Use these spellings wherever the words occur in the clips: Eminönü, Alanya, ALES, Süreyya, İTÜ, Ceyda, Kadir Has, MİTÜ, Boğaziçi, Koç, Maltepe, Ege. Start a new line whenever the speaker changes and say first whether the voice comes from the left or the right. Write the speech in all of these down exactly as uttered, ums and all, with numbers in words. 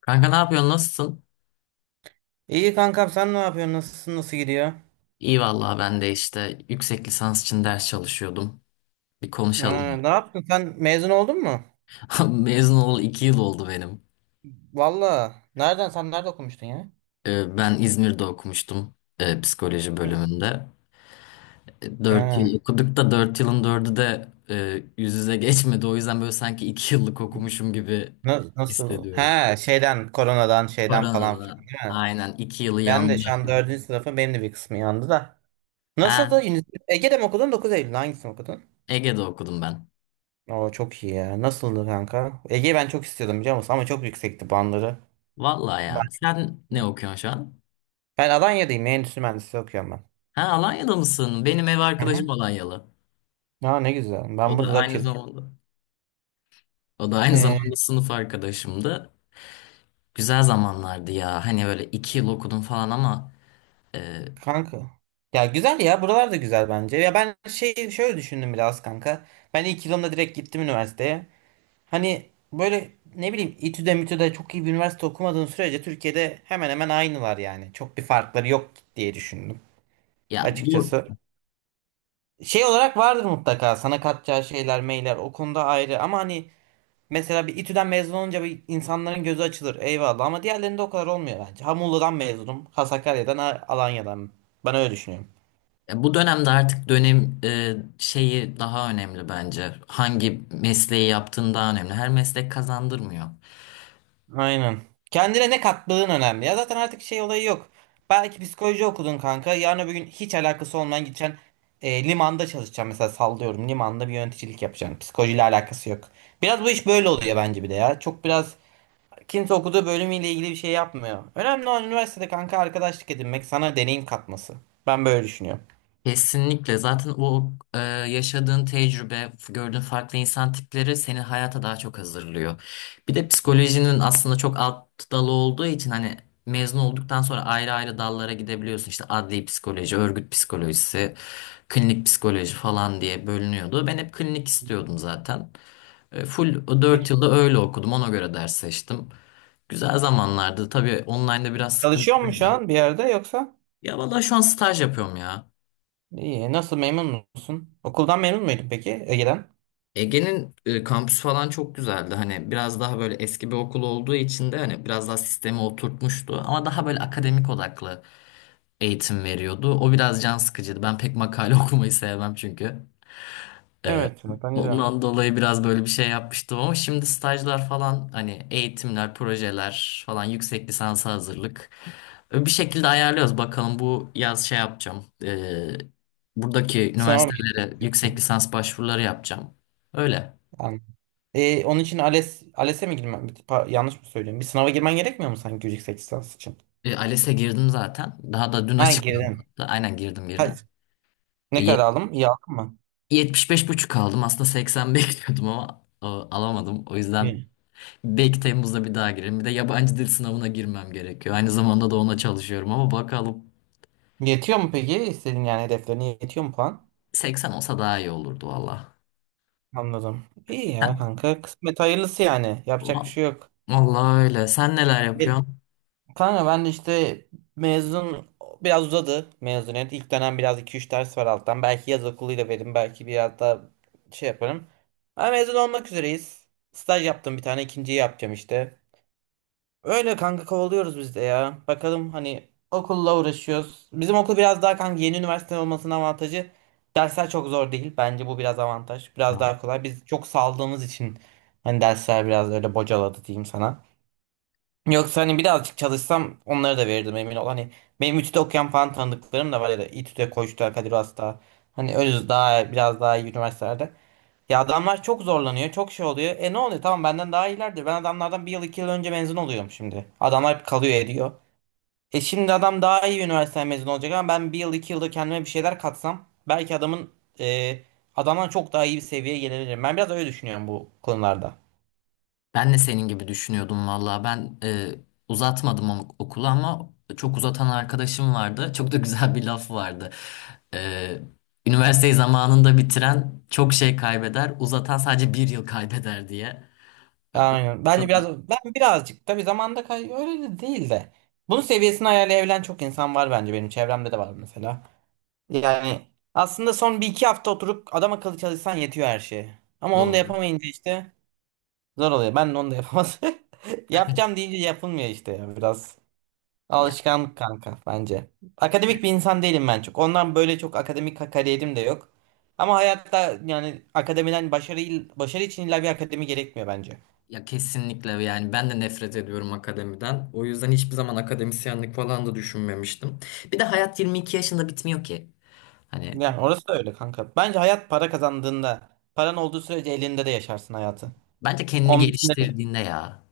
left: Kanka ne yapıyorsun? Nasılsın?
right: İyi kankam sen ne yapıyorsun? Nasılsın? Nasıl gidiyor?
left: İyi vallahi ben de işte yüksek lisans için ders çalışıyordum. Bir
right: Ha,
left: konuşalım.
right: ne yaptın? Sen mezun oldun mu?
left: Mezun olalı iki yıl oldu benim.
right: Valla. Nereden? Sen nerede okumuştun ya?
left: Ee, ben İzmir'de okumuştum e, psikoloji bölümünde. E, Dört
right: Ha,
left: yıl okuduk da dört yılın dördü de e, yüz yüze geçmedi. O yüzden böyle sanki iki yıllık okumuşum gibi
right: na- nasıl?
left: hissediyorum.
right: Ha, şeyden, koronadan, şeyden falan filan
left: Koronada
right: değil mi?
left: aynen iki yılı
right: Ben de
left: yandı
right: şu an
left: öyle.
right: dördüncü sınıfım. Benim de bir kısmı yandı da.
left: Ha,
right: Nasıldı? Üniversite- Ege'de mi okudun? Dokuz Eylül'de hangisini okudun?
left: Ege'de okudum ben.
right: Oo, çok iyi ya. Nasıldı kanka? Ege'yi ben çok istiyordum biliyor musun? Ama çok yüksekti bandları.
left: Vallahi
right: Ben,
left: ya. Sen ne okuyorsun şu an?
right: ben Alanya'dayım. Endüstri mühendisliği okuyorum ben.
left: Ha, Alanya'da mısın? Benim ev
right: Hı hı.
left: arkadaşım Alanyalı.
right: Aa, ne güzel.
left: O
right: Ben
left: da
right: burada dört
left: aynı
right: yıl.
left: zamanda o da aynı zamanda sınıf arkadaşımdı. Güzel zamanlardı ya. Hani böyle iki yıl okudum falan ama e,
right: Kanka. Ya güzel ya buralar da güzel bence. Ya ben şey şöyle düşündüm biraz kanka. Ben ilk yılımda direkt gittim üniversiteye. Hani böyle ne bileyim İTÜ'de MİTÜ'de çok iyi bir üniversite okumadığın sürece Türkiye'de hemen hemen aynılar yani. Çok bir farkları yok diye düşündüm
left: ya bu
right: açıkçası. Şey olarak vardır mutlaka sana katacağı şeyler meyler o konuda ayrı, ama hani mesela bir İTÜ'den mezun olunca bir insanların gözü açılır, eyvallah, ama diğerlerinde o kadar olmuyor bence. Ha Muğla'dan mezunum, ha Sakarya'dan, ha Alanya'dan, ben öyle düşünüyorum.
left: ya bu dönemde artık dönem e, şeyi daha önemli bence. Hangi mesleği yaptığın daha önemli. Her meslek kazandırmıyor.
right: Aynen. Kendine ne kattığın önemli. Ya zaten artık şey olayı yok. Belki psikoloji okudun kanka. Yarın öbür gün hiç alakası olmayan gideceksin. E, limanda çalışacaksın mesela, sallıyorum. Limanda bir yöneticilik yapacaksın. Psikolojiyle alakası yok. Biraz bu iş böyle oluyor bence bir de ya. Çok biraz kimse okuduğu bölümüyle ilgili bir şey yapmıyor. Önemli olan üniversitede kanka arkadaşlık edinmek, sana deneyim katması. Ben böyle düşünüyorum.
left: Kesinlikle. Zaten o e, yaşadığın tecrübe, gördüğün farklı insan tipleri seni hayata daha çok hazırlıyor. Bir de psikolojinin aslında çok alt dalı olduğu için hani mezun olduktan sonra ayrı ayrı dallara gidebiliyorsun. İşte adli psikoloji, örgüt psikolojisi, klinik psikoloji falan diye bölünüyordu. Ben hep klinik istiyordum zaten. E, Full o dört
right: Peki
left: yılda öyle okudum. Ona göre ders seçtim. Güzel zamanlardı. Tabii online'da biraz
right: çalışıyor musun şu
left: sıkıntılıydı.
right: an bir yerde yoksa?
left: Ya vallahi şu an staj yapıyorum ya.
right: İyi. Nasıl, memnun musun? Okuldan memnun muydun peki Ege'den?
left: Ege'nin e, kampüsü falan çok güzeldi. Hani biraz daha böyle eski bir okul olduğu için de hani biraz daha sistemi oturtmuştu. Ama daha böyle akademik odaklı eğitim veriyordu. O biraz can sıkıcıydı. Ben pek makale okumayı sevmem çünkü. E,
right: Evet. Bence de.
left: ondan dolayı biraz böyle bir şey yapmıştım ama şimdi stajlar falan hani eğitimler, projeler falan yüksek lisansa hazırlık. E, Bir şekilde ayarlıyoruz. Bakalım bu yaz şey yapacağım. E, buradaki
right: Sınava mı girdin?
left: üniversitelere yüksek lisans başvuruları yapacağım. Öyle.
right: Anladım. E, onun için ALES ALES'e mi girmen? pa- Yanlış mı söylüyorum? Bir sınava girmen gerekmiyor mu sanki yüksek lisans için?
left: E, ALES'e girdim zaten. Daha da dün
right: Ha
left: açıklandı
right: girdin.
left: hatta. Aynen girdim
right: Ha,
left: girdim. E,
right: ne
left: ye-
right: kadar aldım? İyi aldın mı?
left: Yetmiş beş buçuk aldım. Aslında seksen bekliyordum ama e, alamadım. O yüzden
right: İyi.
left: belki Temmuz'da bir daha girerim. Bir de yabancı dil sınavına girmem gerekiyor. Aynı zamanda da ona çalışıyorum ama bakalım
right: Yetiyor mu peki? İstediğin, yani hedeflerine yetiyor mu puan?
left: seksen olsa daha iyi olurdu valla.
right: Anladım. İyi ya
left: Ha,
right: kanka. Kısmet hayırlısı yani. Yapacak bir
left: va-
right: şey yok.
left: Vallahi öyle. Sen neler
right: Bir,
left: yapıyorsun?
right: kanka ben de işte mezun biraz uzadı mezuniyet. İlk dönem biraz iki üç ders var alttan. Belki yaz okuluyla veririm. Belki biraz daha şey yaparım. Ama mezun olmak üzereyiz. Staj yaptım bir tane. İkinciyi yapacağım işte. Öyle kanka, kovalıyoruz biz de ya. Bakalım hani, okulla uğraşıyoruz. Bizim okul biraz daha kanka, yeni üniversite olmasının avantajı. Dersler çok zor değil. Bence bu biraz avantaj. Biraz daha kolay. Biz çok saldığımız için hani dersler biraz öyle bocaladı diyeyim sana. Yoksa hani birazcık çalışsam onları da verirdim, emin ol. Hani benim İTÜ'de okuyan falan tanıdıklarım da var ya da İTÜ'de, Koç'ta, Kadir Has'ta. Hani öyle daha biraz daha iyi üniversitelerde. Ya adamlar çok zorlanıyor, çok şey oluyor. E ne oluyor? Tamam benden daha iyilerdir. Ben adamlardan bir yıl iki yıl önce mezun oluyorum şimdi. Adamlar hep kalıyor ediyor. E şimdi adam daha iyi bir üniversiteden mezun olacak ama ben bir yıl iki yılda kendime bir şeyler katsam belki adamın e, adamdan çok daha iyi bir seviyeye gelebilirim. Ben biraz öyle düşünüyorum bu konularda.
left: Ben de senin gibi düşünüyordum valla. Ben e, uzatmadım o- okulu ama çok uzatan arkadaşım vardı. Çok da güzel bir laf vardı. E, Üniversiteyi zamanında bitiren çok şey kaybeder, uzatan sadece bir yıl kaybeder diye. E, o
right: Aynen. Bence
left: da da
right: biraz ben birazcık tabii zamanda kay öyle de değil de. Bunun seviyesini ayarlayabilen çok insan var bence, benim çevremde de var mesela. Yani aslında son bir iki hafta oturup adam akıllı çalışsan yetiyor her şeye. Ama onu da
left: doğru.
right: yapamayınca işte zor oluyor. Ben de onu da yapamadım. Yapacağım deyince yapılmıyor işte ya biraz.
left: Ya,
right: Alışkanlık kanka bence. Akademik bir insan değilim ben çok. Ondan böyle çok akademik ka- kariyerim de yok. Ama hayatta yani akademiden başarı, il- başarı için illa bir akademi gerekmiyor bence.
left: ya kesinlikle yani ben de nefret ediyorum akademiden. O yüzden hiçbir zaman akademisyenlik falan da düşünmemiştim. Bir de hayat yirmi iki yaşında bitmiyor ki. Hani
right: Yani orası da öyle kanka. Bence hayat para kazandığında, paran olduğu sürece elinde de yaşarsın hayatı.
left: bence kendini
right: on beşinde de.
left: geliştirdiğinde ya.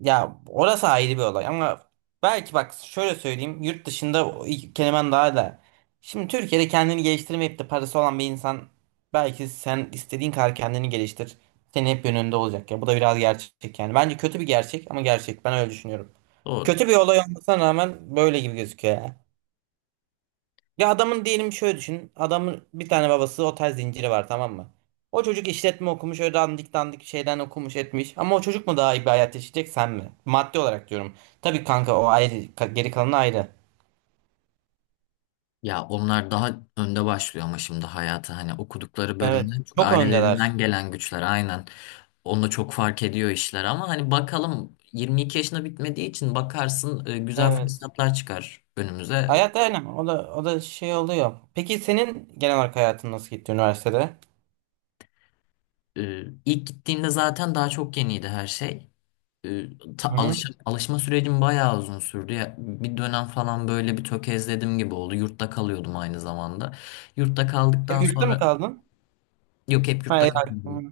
right: Ya orası ayrı bir olay ama belki bak şöyle söyleyeyim, yurt dışında o iki kelimen daha da, şimdi Türkiye'de kendini geliştirmeyip de parası olan bir insan, belki sen istediğin kadar kendini geliştir, senin hep önünde olacak ya. Bu da biraz gerçek yani, bence kötü bir gerçek ama gerçek, ben öyle düşünüyorum.
left: Doğru.
right: Kötü bir olay olmasına rağmen böyle gibi gözüküyor ya. Adamın diyelim şöyle düşün. Adamın bir tane babası otel zinciri var, tamam mı? O çocuk işletme okumuş, öyle dandik dandik şeyden okumuş etmiş. Ama o çocuk mu daha iyi bir hayat yaşayacak sen mi? Maddi olarak diyorum. Tabii kanka o ayrı, ka- geri kalanı ayrı.
left: Ya onlar daha önde başlıyor ama şimdi hayata hani okudukları
right: Evet.
left: bölümden çok
right: Çok öndeler.
left: ailelerinden gelen güçler aynen. Onda çok fark ediyor işler ama hani bakalım yirmi iki yaşına bitmediği için bakarsın e, güzel
right: Evet.
left: fırsatlar çıkar önümüze.
right: Hayat aynen o da, o da şey oluyor. Peki senin genel olarak hayatın nasıl gitti üniversitede?
left: E, İlk gittiğimde zaten daha çok yeniydi her şey. E, ta-
right: Hı hı.
left: alışa- alışma sürecim bayağı uzun sürdü. Ya, bir dönem falan böyle bir tökezledim gibi oldu. Yurtta kalıyordum aynı zamanda. Yurtta kaldıktan
right: Hep yurtta mı
left: sonra
right: kaldın?
left: yok, hep yurtta
right: Hayır.
left: kaldım.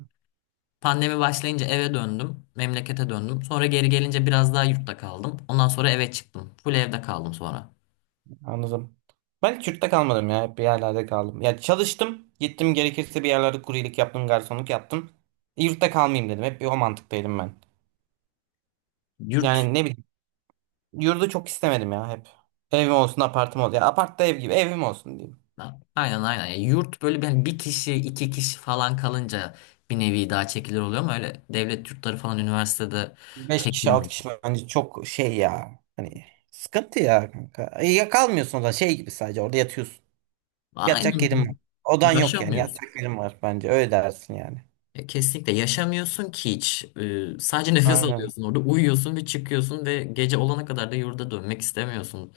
left: Pandemi başlayınca eve döndüm. Memlekete döndüm. Sonra geri gelince biraz daha yurtta kaldım. Ondan sonra eve çıktım. Full evde kaldım sonra.
right: Anladım. Ben hiç yurtta kalmadım ya. Hep bir yerlerde kaldım. Ya çalıştım. Gittim gerekirse bir yerlerde kuryelik yaptım, garsonluk yaptım. E, Yurtta kalmayayım dedim. Hep bir o mantıktaydım ben.
left: Yurt
right: Yani ne bileyim. Yurdu çok istemedim ya hep. Evim olsun, apartım olsun. Ya apart da ev gibi. Evim olsun diyeyim.
left: aynen, aynen. Yani yurt böyle, ben bir kişi iki kişi falan kalınca bir nevi daha çekilir oluyor ama öyle devlet yurtları falan üniversitede
right: Beş kişi, altı
left: çekilmiyor.
right: kişi bence çok şey ya. Hani sıkıntı ya kanka. E, Ya kalmıyorsun da şey gibi, sadece orada yatıyorsun. Yatacak yerin var.
left: Aynen.
right: Odan yok yani.
left: Yaşamıyorsun.
right: Yatacak yerin var bence. Öyle dersin yani.
left: E, Kesinlikle yaşamıyorsun ki hiç. E, sadece nefes
right: Aynen.
left: alıyorsun, orada uyuyorsun ve çıkıyorsun ve gece olana kadar da yurda dönmek istemiyorsun.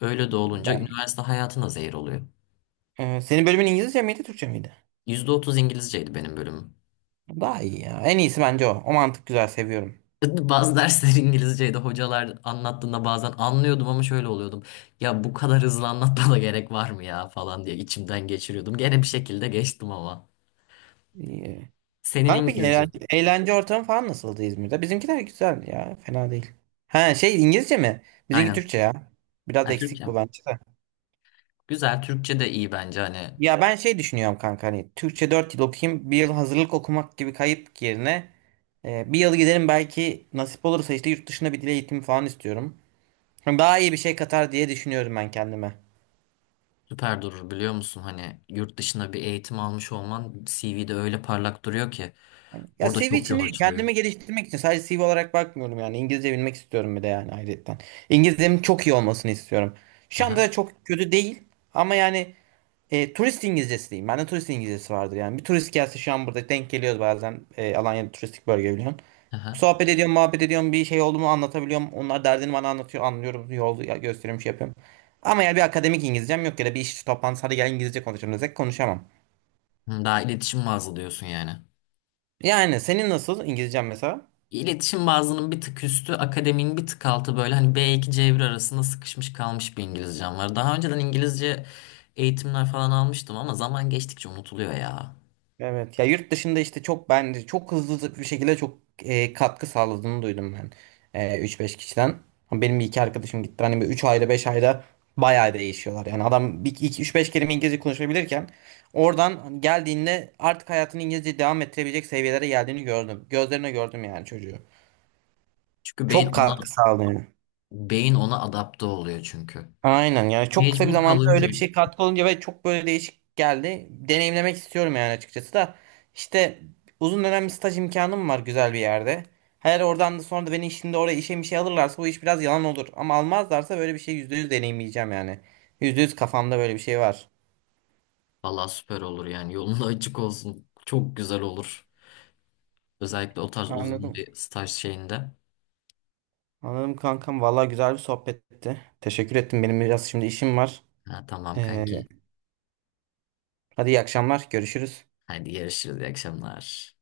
left: Öyle de olunca
right: Ben.
left: üniversite hayatına zehir oluyor.
right: Ee, senin bölümün İngilizce miydi, Türkçe miydi?
left: Yüzde otuz İngilizceydi benim bölümüm.
right: Daha iyi ya. En iyisi bence o. O mantık güzel, seviyorum.
left: Bazı dersler İngilizceydi. Hocalar anlattığında bazen anlıyordum ama şöyle oluyordum. Ya bu kadar hızlı anlatmana gerek var mı ya falan diye içimden geçiriyordum. Gene bir şekilde geçtim ama.
right: İyi.
left: Senin
right: Kanka peki
left: İngilizce.
right: eğlence, eğlence ortamı falan nasıldı İzmir'de? Bizimkiler güzel ya. Fena değil. Ha şey, İngilizce mi? Bizimki
left: Aynen.
right: Türkçe ya. Biraz
left: Ha,
right: eksik bu
left: Türkçem.
right: bence.
left: Güzel. Türkçe de iyi bence hani.
right: Ya ben şey düşünüyorum kanka, hani Türkçe dört yıl okuyayım, bir yıl hazırlık okumak gibi kayıp yerine e, bir yıl giderim belki, nasip olursa işte yurt dışında bir dil eğitimi falan istiyorum. Hani daha iyi bir şey katar diye düşünüyorum ben kendime.
left: Süper durur biliyor musun? Hani yurt dışında bir eğitim almış olman C V'de öyle parlak duruyor ki.
right: Ya
left: Orada
right: C V
left: çok
right: için
left: yol
right: değil,
left: açılıyor.
right: kendimi geliştirmek için, sadece C V olarak bakmıyorum yani. İngilizce bilmek istiyorum bir de yani, ayrıca. İngilizcemin çok iyi olmasını istiyorum. Şu anda
left: Aha,
right: da çok kötü değil ama yani e, turist İngilizcesi diyeyim. Bende turist İngilizcesi vardır yani. Bir turist gelse şu an burada denk geliyoruz bazen. E, Alanya'da turistik bölge biliyorsun.
left: aha.
right: Sohbet ediyorum, muhabbet ediyorum. Bir şey oldu mu anlatabiliyorum. Onlar derdini bana anlatıyor. Anlıyorum, yol ya- gösteriyorum, şey yapıyorum. Ama yani bir akademik İngilizcem yok, ya da bir iş toplantısı hadi gel İngilizce konuşalım desek konuşamam.
left: Hı, daha iletişim bazlı diyorsun yani.
right: Yani senin nasıl İngilizcen mesela?
left: İletişim bazının bir tık üstü, akademinin bir tık altı böyle hani B iki C bir arasında sıkışmış kalmış bir İngilizcem var. Daha önceden İngilizce eğitimler falan almıştım ama zaman geçtikçe unutuluyor ya.
right: Evet ya, yurt dışında işte çok, bence çok hızlı bir şekilde çok e, katkı sağladığını duydum ben e, üç beş kişiden. Ama benim bir iki arkadaşım gitti. Hani bir üç ayda beş ayda bayağı değişiyorlar. Yani adam bir iki üç beş kelime İngilizce konuşabilirken oradan geldiğinde artık hayatını İngilizce devam ettirebilecek seviyelere geldiğini gördüm. Gözlerine gördüm yani çocuğu.
left: Çünkü
right: Çok
left: beyin ona
right: katkı sağladı.
left: beyin ona adapte oluyor çünkü.
right: Aynen, yani çok kısa bir
left: Mecbur
right: zamanda öyle
left: kalınca
right: bir şey katkı olunca, ve çok böyle değişik geldi. Deneyimlemek istiyorum yani açıkçası da. İşte uzun dönem bir staj imkanım var güzel bir yerde. Her oradan da sonra da beni şimdi oraya işe bir şey alırlarsa bu iş biraz yalan olur. Ama almazlarsa böyle bir şey yüzde yüz deneyimleyeceğim yani. Yüzde yüz kafamda böyle bir şey var.
left: valla süper olur yani, yolun da açık olsun. Çok güzel olur. Özellikle o tarz uzun
right: Anladım.
left: bir staj şeyinde.
right: Anladım kankam. Valla güzel bir sohbetti. Teşekkür ettim. Benim biraz şimdi işim var.
left: Ha, tamam
right: Ee,
left: kanki.
right: Hadi iyi akşamlar. Görüşürüz.
left: Hadi görüşürüz. İyi akşamlar.